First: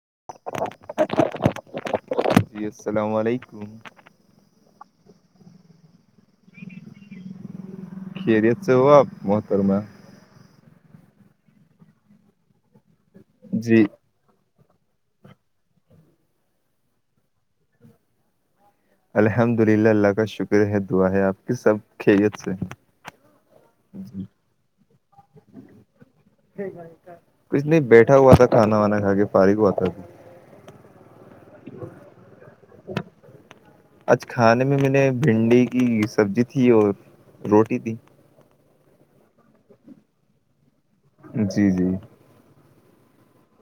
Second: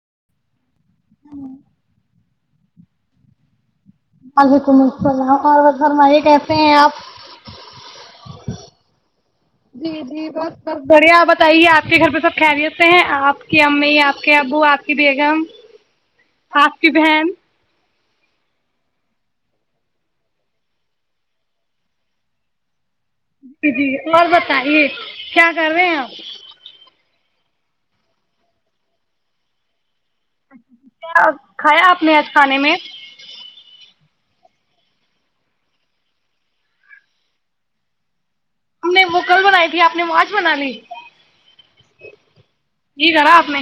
[inaudible] ہاں [inaudible] جی السلام علیکم وعلیکم السلام اور فرمائیے کیسے ہیں آپ خیریت سے ہو آپ محترمہ جی جی بس سب بڑھیا بتائیے آپ کے گھر پہ سب خریت سے ہیں آپ کی جی امی آپ کے ابو آپ آپ کی بیگم آپ کی بہن الحمد للہ اللہ کا شکر ہے دعا ہے آپ کی سب خت سے جی جی اور بتائیے کیا کر رہے ہیں آپ کچھ نہیں بیٹھا ہوا تھا کانا وانا کھا کے فاریک ہوا تھا کھایا آپ نے آج کھانے میں آج کھانے میں میں نے بھنڈی کی سبزی تھی اور روٹی تھی ہم نے مکل بنائی تھی آپ نے معچ بنا لی جی جی یہ گارا آپ میں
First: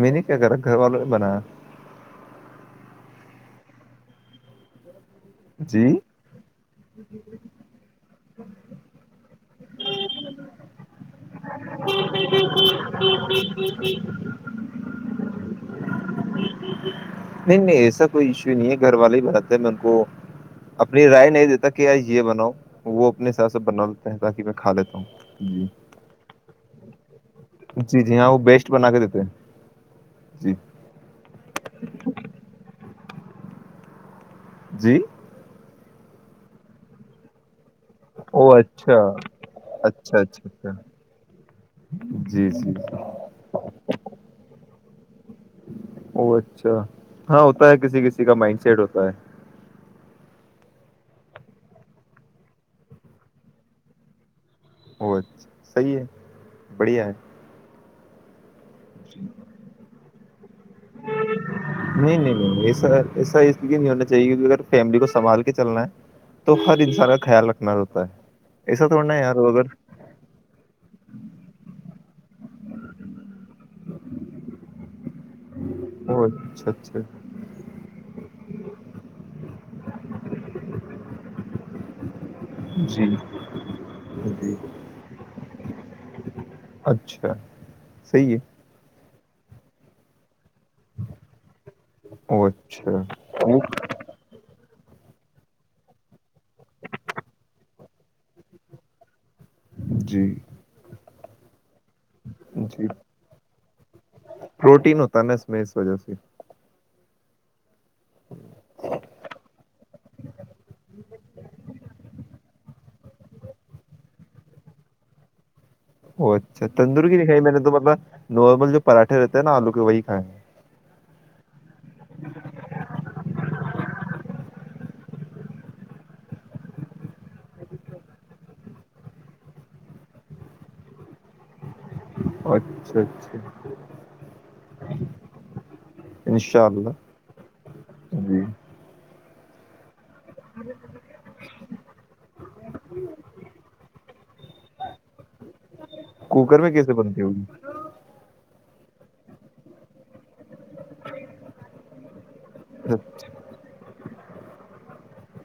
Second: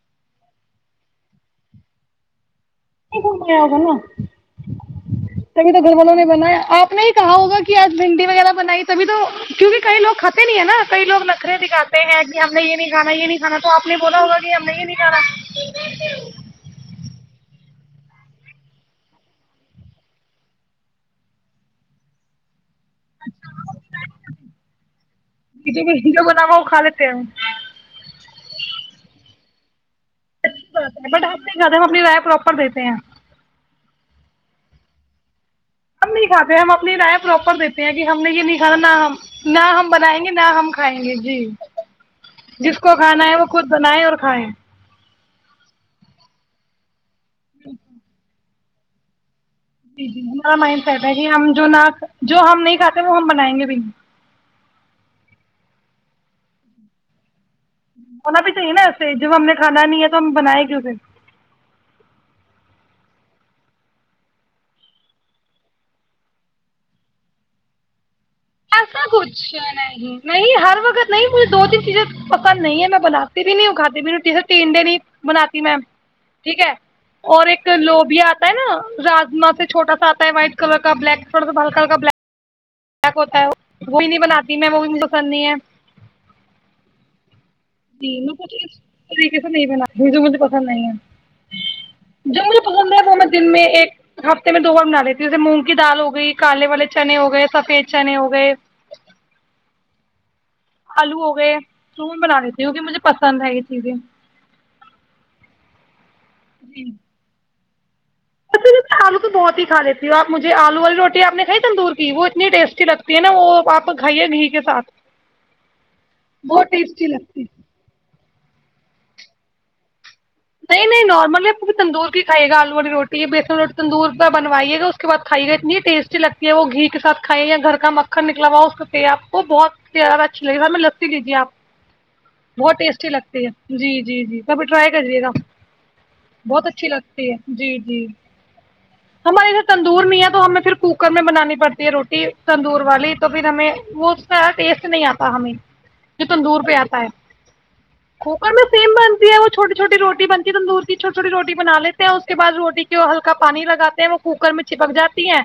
میں نے کیا کرا گھر والوں نے بنایا ایک سم ہوگ تبھی تو جی گھر والوں نے بنایا آپ نے ہی کہا ہوگا کہ آج بھنڈی وغیرہ بنائی تبھی تو کیوںکہ کئی لوگ کھے نہیں ہے نا کئی لوگ نخرے دکھاتے ہیں کہ ہم نے یہ نہیں کھانا یہ نہیں کھا تو آپ نے بولا ہوگا کہ ہم نے یہ نہیں کھانا نہیں نہیں ایسا کوئی ایشو نہیں ہے گھر والے ہی بناتے ہیں میں ان کو اپنی رائے نہیں دیتا کہ آج یہ بناؤ وہ اپنے حساب سے بنا لیتے ہیں تاکہ میں کھا لیتا ہوں جی جو بنا ہوا وہ کھا لیتے ہیں جی جی ہاں وہ بیسٹ بنا کے دیتے ہیں جی چ ب آنی گدم اپنی رائے پراپر دیتی [unintelligible] پں [unintelligible] جی [unintelligible] ہم نہیں کاتے ہم اپنی رائےیں پراپر دیتے [unintelligible] ہم نے یہ او نہیں کھانا نہ اچھا ہم نہ ہم اچھا بنائیں گے نہ اچھا اچھا ہم کھائیں گے جی جی جی جس کو کھانا ہے وہ خود بنیں اور کھائیں [unintelligible] او اچھا [unintelligible] ہاں ہوتا ہے کسی کسی کا مائنڈ [unintelligible] چیٹ ہوتا ہے [unintelligible] جی جی ہمارا مائنڈ سیٹ ہے کہ ہم جو ن جو ہم نہیں کھاتے وہ ہم بنائیں گے بھی [unintelligible] وہچا صحی ہے بڑھیا ہے [unintelligible] ان پ [unintelligible] نا ایسے جب ہم نے کھا نہیں ہے [unintelligible] م بنائے گ [unintelligible] نہیں نہیں نہیں ایسا اس لیے نہیں ہونا چاہیے کیکہ اگر فیملی کو سنبھ کے چلنا ہے تو ہر انسان کا خیال رکھنا ہوتا ہے ایسا تھوڑنا ہے یار کچھ وہ اگر نہیں نہیں ہر وقت نہیں مجھے دو تین چیزیں نہیں ہے میں بنااتی بھی نہیں وہ کاادی میری روٹی ر ٹی انڈے نہیں بناات میم او ٹھیک اچھا ہے اچھا اور ایک لوبیا آتا تا ہے ناما سےھوٹا ساتا ہے وائٹ کلر کا بلیک تھوڑا سا بال کلر کا بلیک جی کیا ہوتا ہے وہی نہیں جی بناتی میں وہ بھی م پسند نہیں ہے اچھا جی صحیح میں ہے پت طریق سے نہیں بنا جو مجھے پ نہیں او ج مجھے اچھا پسند ہے تو میں دن وہ میں ایک ہفتے میں دو بنا لیتی جیسے مونگ کی دال ہو گئی کالے والے چنے ہو گئے سفید چنے ہو گئے جی آلو ہو گئے تو بنا دیتی ہ کیکہ جی مجھے پسند ہے یہ چیزیں پروٹین ہوتا ہے نا اس میں اس وجہ سے جی ا آلو تو بہت ہی کھ لیتی ہوںپجھے آلو والی روٹی آپ نے کائی تندور کی وہ اتنی ٹیسٹی لگ تی ہے نا وہ آپ کھائیے گھی کے ساتھ ا اچھا بہت ٹیسٹی تندوری کی نہیں لگتی کھائی ہے میں نے تو مطلب نارمل جو پراٹے رہتے ہیں نا آلو کے وہی کھائیں ہیں نہیں نہیں نارملی پور تندور کی کھے گا آلو والی روٹی بیسن رو تندور کا بنوائیے گا اس کے بعد کھائیےا اتنی ٹیسٹی لگتی ہے وہ گھی کے ساتھائیے گ گھر کا مکھن نکلا ہوا اسے آ کو وہ بہت زیاہ اچھی لگےیا ہم میں لسی لیجیے آپ بہت اچھا ٹیسٹی اچھا لگتی ہے جی جی جی ابھی رائی کریےا انشاء بہت اچھی اللہ لگتی ہے جی جی ہمارے یہھر تندور میں ہے تو ہمیں پھر کوکر میں بنانی پڑتی ہے روٹی تندور والی تو پھر ہمیں وہ ٹیسٹ نہیں آتا ہمیں جو کوکر تندور میں پہ کیسے آتا ہے بنتی ہوگی کھوپر میں سم بن ہے وہ چھوٹی چھوٹی روٹی بنتی تندور کی چھوٹی چھوٹی روٹی بنا لیتے ہیں اس کے بد روٹی کے اچھا، ہلکا پانی لگے ہیں وہ کوکر میں چپک جاتی ہے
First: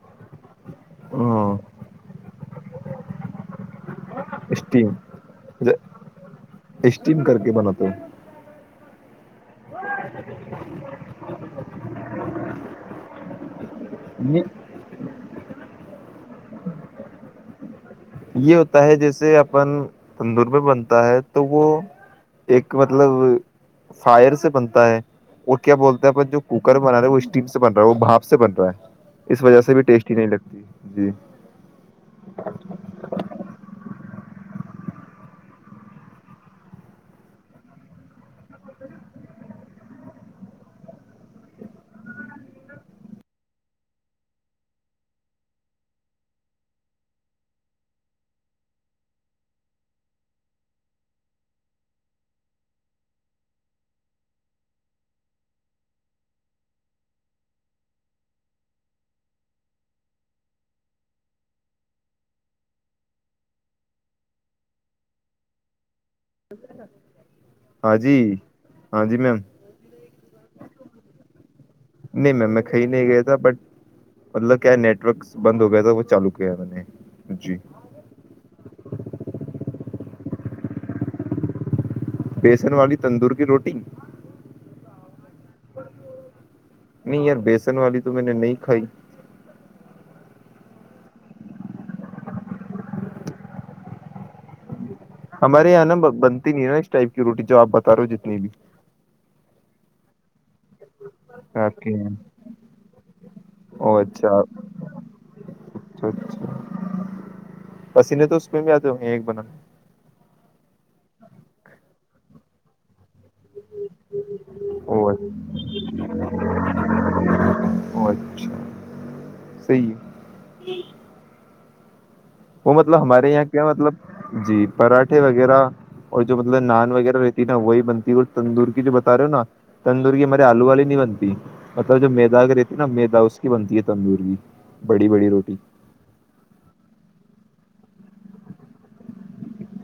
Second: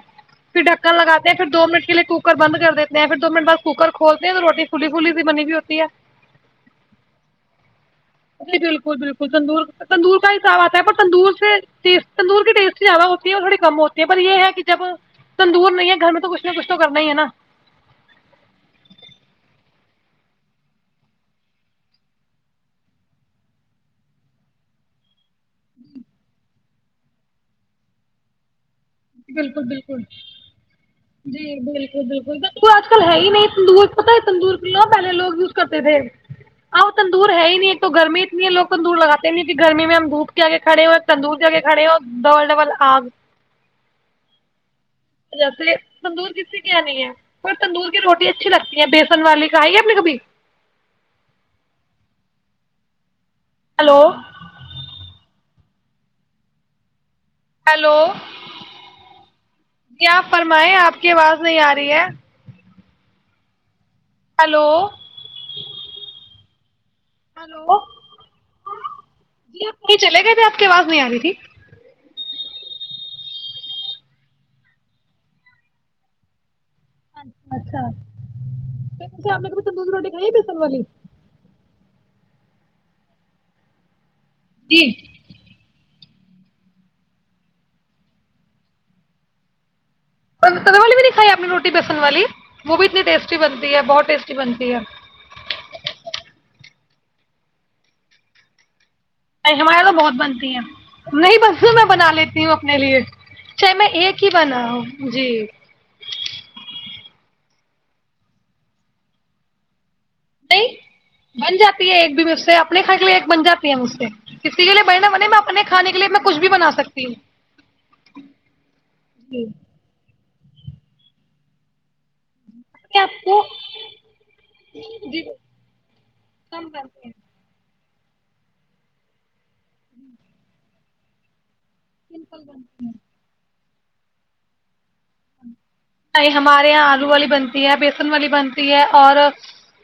پھر ڈکن لگاتے ہیں پھر ہاں دو منٹ کے لیے کوکر بند کر دیتے ہیں پھر دو منٹ بد کوکر کھول نہیں تو روٹی کھلی اسٹیم کلی کی بنی بھی ہوتی ہے اسٹیم کر کے بنا تو ک تندور تندور کا حساب آتا ہے پر تندور سےٹی تندور کی ٹیسٹ زیادہ ہوتی ہے اور تھوڑی کم ہوتی ہے پر یہ ہے کہ جب تندور نہیں ہے گھر میں تو کچھ نہ کچھ تو کرنا ہی ہے نا یہ ہوتا ہے جیسے اپن تندور میں بنتا ہے تو وہ ایک مطلب فائر سے بنتا ہے اور کیا بولتا ہے اپن جو کوکر بنا رہا وہ اسٹیم سے بن رہا ہے وہ باپ سے بن رہا ہے اس وجہ بالکل سے بھی بالکل ٹیسٹی نہیں لگتی جی بالکل بالکل سب کو آج کل ہے ہی نہیں تندور پت تندور ک لو پہے لوگ یوز کرتے تھے اب تندور ہے ہی نہیں ایک تو گرمی اتنی ہے لو تندور لگاتے نہیں کہ گرمی میں ہم دودھ کے آگے کھڑے ہو تندور کے آگے کھڑے ہو ڈبل ڈبل آگ جیسے تندور کسی کینی ہے پر تندور کی روٹی اچھی لگتی ہیں بیسن والی کھائی ہے اپ نے کبھی ہلو ہیلو کیا آپ فرمائیں آپ کی آواز نہیں آ رہی ہے ہلو ہلو ہاں جی ہاں میم جی آ کہ چلے گئے بھی آپ کی آواز نہیں آ رہی تھی نہیں میم میں کہی نہیں گیا تھا بٹ مطلب کیا نیٹ ورکس بند ہو گیا تھا وہ چالو کیا ہے میں نے اچھ جی اچھا پ آ [unintelligible] دوز روٹی کائیے تھ سل والی [unintelligible] بیسن والی تندور کی روٹی جی نہیں یار بیسن والی تو میں نے نہیں کھائی د والی بھی نہیں کھائی اپنی روٹی پسند والی وہ بھی اتنی ٹیسٹی بنتی ہے بہت ٹیسٹی بنتی ہے ہمارے یہاں نا بنتی نہیں ہے نا اس ٹائپ کی روٹی جو آپ بتا رہے ہو جتنی بھی ہماراریے تو بہت بنتی ہیں نہیں بس آپ میں کے یہاں بنا لیتی ہوں اپنے لیے چاہے میں او ایک ہی اچھا بنا ہوں جی اچھا اچھا پسینے تو اس پہ بھی آتے ہو ہیں ایک بنانا نہیں بن جاتی ہے ایک بھی اس سے اپنے کھ کے لیے ایک بن جاتی ہے مجھ سے کسی کے لیے او بنا بنے میں اپنے کھانے کے لیے میں کچھ بھی بنا سکتی او ہوں اچھا جی جی [unintelligible] وہ مطلب آپ ہمارے کو یہاں کیا مطلب جی پراٹھے وغیرہ اور جو مطلب کم نان بنتے ہیں وغیرہ رہتی ہے نا وہی بن تندور کی جو بتا رہے ہو نا تندورگی م آلو واللی نہیں بنتی مطلب جو سمپل میدا رہتی نا بنتی میدا اس کی بنتی ہے تندور کیی نہیں ہمارے یہاں آلو والی بندتی ہے بیسن والی بنتی ہے اور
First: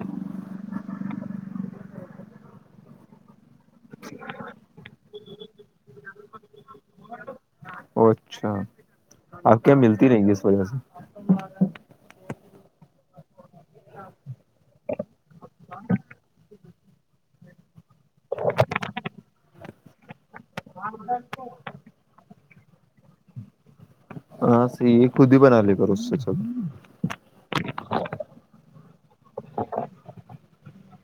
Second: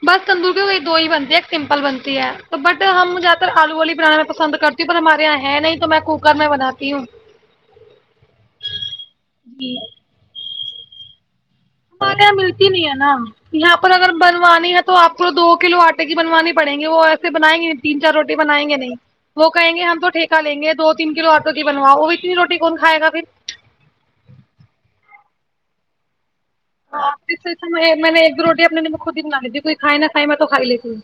بس تندوری بھی وہی دو ہی بنتی ہے ایک سمپل بنتی ہے تو بٹ ہم جاتے آلو والی بنانا پسند کرتیوں ہمارے یہاں ہے نہیں تو میں کوکر میں بناتی ہوں ا اچھا آپ کے جی ملتی رہیں گی اس پس ہم یہاں ملتی نہیں ہے نا یہاں پر اگر بنوانی ہے تو آپ کو دو کلو آٹے کی بنوانی پڑیں گے وہ ایسے بنیں گے نہیں تین چار روٹی بنائیں گے نہیں وہ کہیں گے ہم تو ٹھیک ا لیں گے دو تین کلو آٹو کی بنو وہ بھیتنی روٹی کون کھائے گا پھر ہاں س یہ خود ہی بن آلی گ رو اس سے سب میں نے ایک دو روٹی اپنے خود ہی بنا لی تھی کوئی کھائے نہا کھائے میں تو کھ لیتی ہوں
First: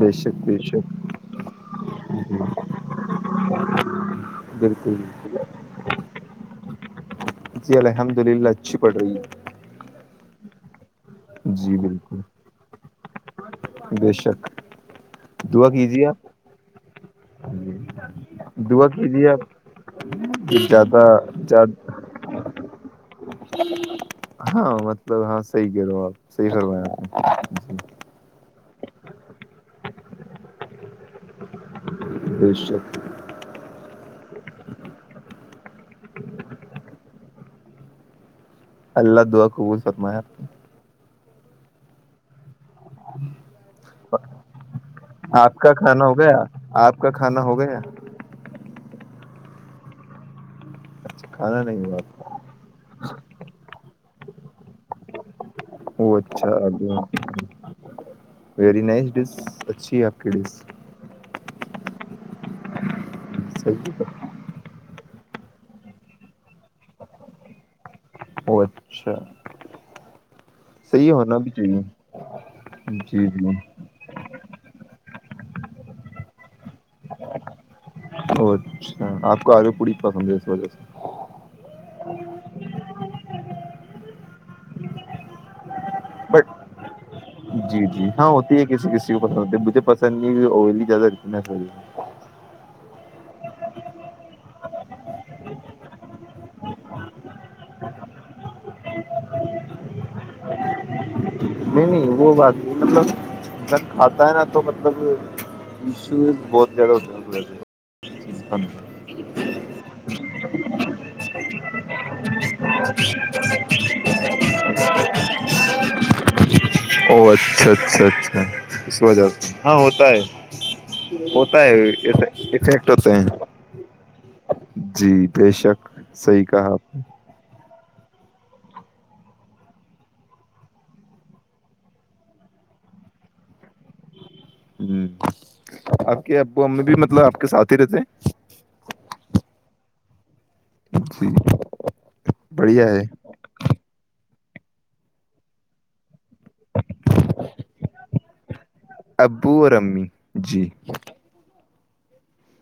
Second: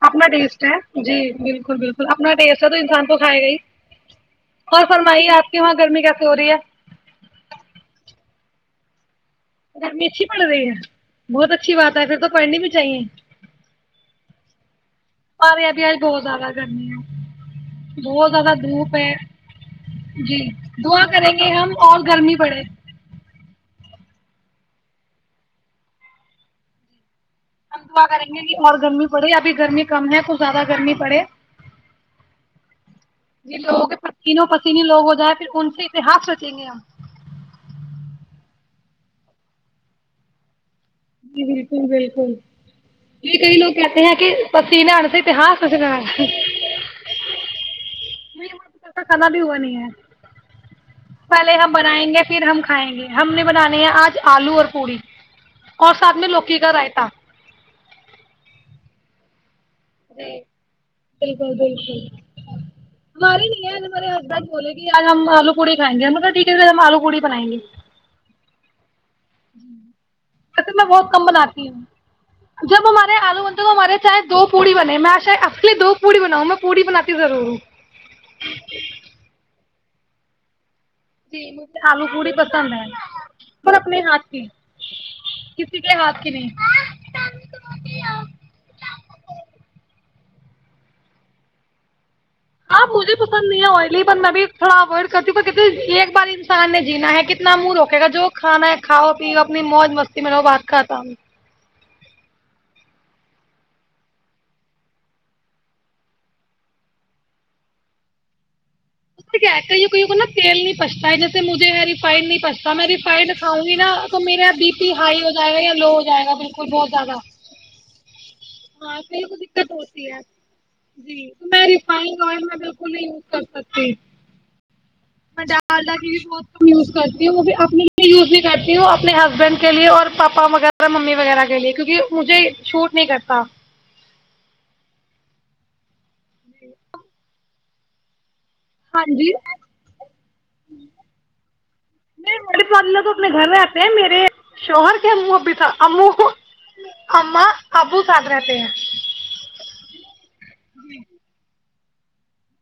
بے اپنا شک بے ٹیسٹ شک ہے جی بالکل بالکل اپنا ٹیسٹ ہے تو انسان کو کھائے گ ہی اور بالکل فرمائیے آپ کے وہاں گرمی کیس ہو رہی ہے اچھ پڑ رہی ہے رمی اتھی پڑ رہی ہیں بہت اچھی جی بات ہے پھر بالکل تو پڑھنی بھی چاہیے بے شک آ رہے دعا ابھی آج کیجیے بہت زیادہ گرمی آپ ہے بہت زیادہ دعا دھوپ ہے کیجیے آپ جی کہ زیادہ دعا کریں گے ہم زیادہ اور گرمی پڑے ہاں مطلب ہاں صحیح کہہ رہو آپ صحیح کروائیں ہم دعا کریں گے کہ اور گرمی پڑے ابھی گرمی کم ہے کچھ زیادہ گرمی پڑے یہ لوگوں کے ا پسینوں پسینے لوگ ہو جائ پھر ان سے اتہاس رچیں گے ہم اللہ دعا خب فرمایا جی بالکل بالکل یہ کئی لوگ کہتے ہیں کہ پسی نان سے آپ اتہاس ک کا ن کھانا ہو گیا آپ کا کھانا ہو گیا نہیں ایسا کانا بھی ہوا نہیں ہے اچھا پہلے کھانا ہم نہیں ہوا بنائیں گے پھر ہم کھائیں گے ہم نے بنانے ہیں آج آلو اور پوڑی اور وہ ساتھ میں اچھا لوکی کا رائتا ویری نائس ج اچھی ہے آپ کے لیے بالکل بالکل مارے نہیں ہے صحیح مارے ہسبینڈ بولے گی ہم آلو پوڑیھائیں گے ہمطلب ڈٹی سے ہم آلو پڑ بنائیں گے وہ اچھا ج اچھا میں بہت صحیح کم ہونا بھی بناتی چاہیے ہوں جب ہمارے جی آلو جی بنتے تو ہمارے چاہے دو پوڑی بنے میں شید آپ کے لیے دو پوڑی بناؤں میں پوڑ بنی ضرور ا اچھا آپ کو آلو پڑی پسند اس وجہ سے جی مجھے آلو پوڑی پسند ہے اور اپنے ہاتھ کی ک بٹ جی جی ہاں ہوتی ہے کسی کسی کو پسند ہوتی مجھے پسند [inaudible] آب مجھے پسند نہیں ہے آئلی پر میں بھی تھوڑا اوڈ کرتی ہ ایک بار انسان نے جینا ہے کتنا منہ روکے گا جو کانا ہے کھاؤ پیو اپنی موج مستی میں بات کھاتا ہوں نہیں نہیں وہ بات نہیں مطلب جب کھاتا ہے نا تو مطلبشو بہت زیادہ ا کوئی کو نا تیل نہیں پچتا ہے جیسے مجھ ری پائنی پستا میں ریفائڈ کاؤں گی نا تو میرا بی پی ہائی ہو جائےا یا لو کیا گا ب [inaudible] او اچھا اچھا اچھا ہاں اس کئی وجہ کو سے دقت ہاں ہوتا ہوتی ہے جی تو ہوتا میں ہے افیکٹ ہوتا ہے جیھ مزہ کی صحیح بہت کم کہا یوز کرتی ہے وہ بھی اپنی یوز بھی کرتی ہوں اپنے ہسبینڈ کے لیے اور پاپا وغیرہ ممی وغیرہ کے لیے کیونکہ مجھے شوٹ نہیں کرتا ا [unintelligible] کہ ابو امی بھی مطلبپ کے س ترز [unintelligible] ہاں جی جی نہیں مڑے پ بڑھیا ہے میں تو اپنے گھر میں آتے ہیں میرے شوہر کے مہ ا بھی تھا ا کو ااں ابو سات رہتے ہیں ابو اور امی جی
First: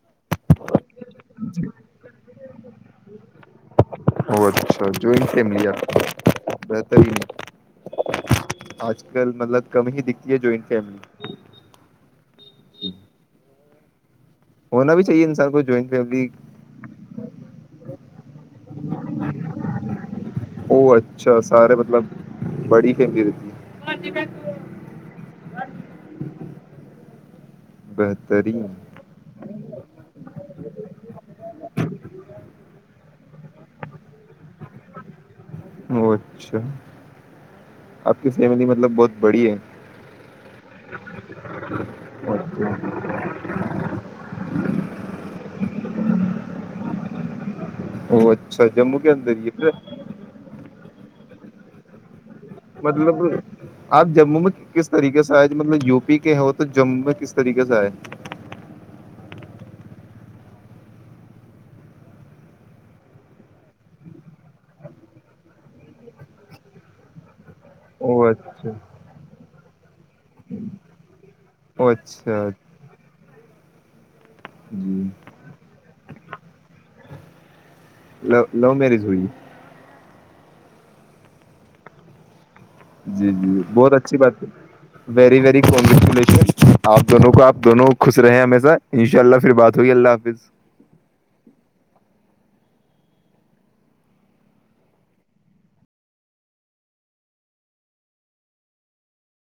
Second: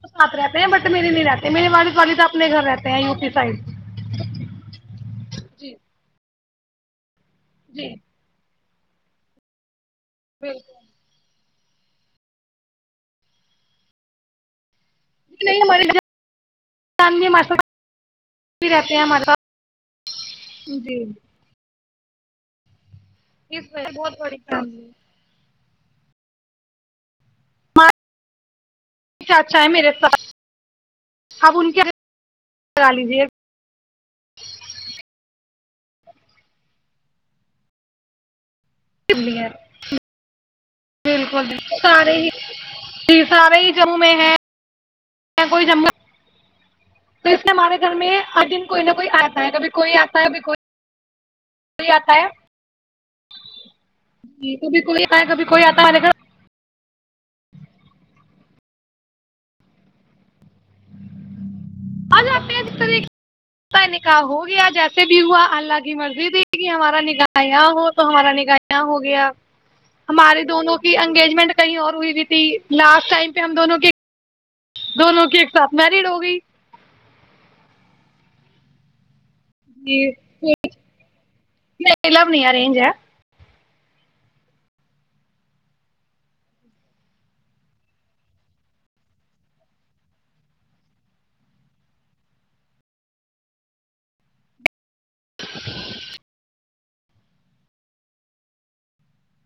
ساتھ رہتے ہیں بٹ میرے نہیں رہتے میرے والد والد اپنے گھر رہتے ہیں یو پی سائڈ او ج بہتری ہی ہے جی آج کل مطلب کم ہی دکھتی ہے جوائنٹ بالکل فیملی [inaudible] ہونا بھی چاہیے انسار کو نہیں ہمارے جوائنٹ فیملی جان بھی ہمارے ساتھ بھی رہتے ہیں ہمارے ساتھ ا جی اچھا سارے مطلب بڑی فیملی رہتی اس ہے وج بہت بڑی فم ہے بہترین چاچا ہے میرے سھ آپ ان کے کرا لیجیے ا اچھا آپ کس مطلب بہت بڑی ہے بالکل بالکل ج سارے ہی جی سارے ہی جموں میں ہے کوئی جم ا ہمارے گھر میں او ہر دن اچھا کوئی نہ جموں کوئی کے اندر آتا ہی ہے کبھی کوئی آتا ہے ک کوئی کوئی آتا ہے مطلب آپ جموں میں جی کبھی کس کوئی آتا طریقے ہے سے کبھی آئےج کوئی آتا مطلب ہے یو ہمارے پی گھر کے ہو تو جم میں کس طریقے سے آئے آج آ ط نکاح ہو گیا جیسے بھی ہوا اللہ کی مرضی ت کہ ہمارا نکاح یہاں ہو تو او ہمارا نگاح اچھا یہاں ہو گیا ہماریے دونوں کی انگیجمنٹ کہیں او اور ہوئی بھی تھی اچھا لاسٹ ٹائم پہ ہم دونوں کے جی دونوں کے ایک ساتھ مریڈ ہو گئی ل لو میرج ہوئی جی کو م لبنی آ رینج ہے جی جی بہت اچھی بات ہے ویری وی آپ دونوں کو آپ دونوں خوش رہے ہیں ہمیشہ انشاء اللہ پھر بات ہوئی اللہ حافظ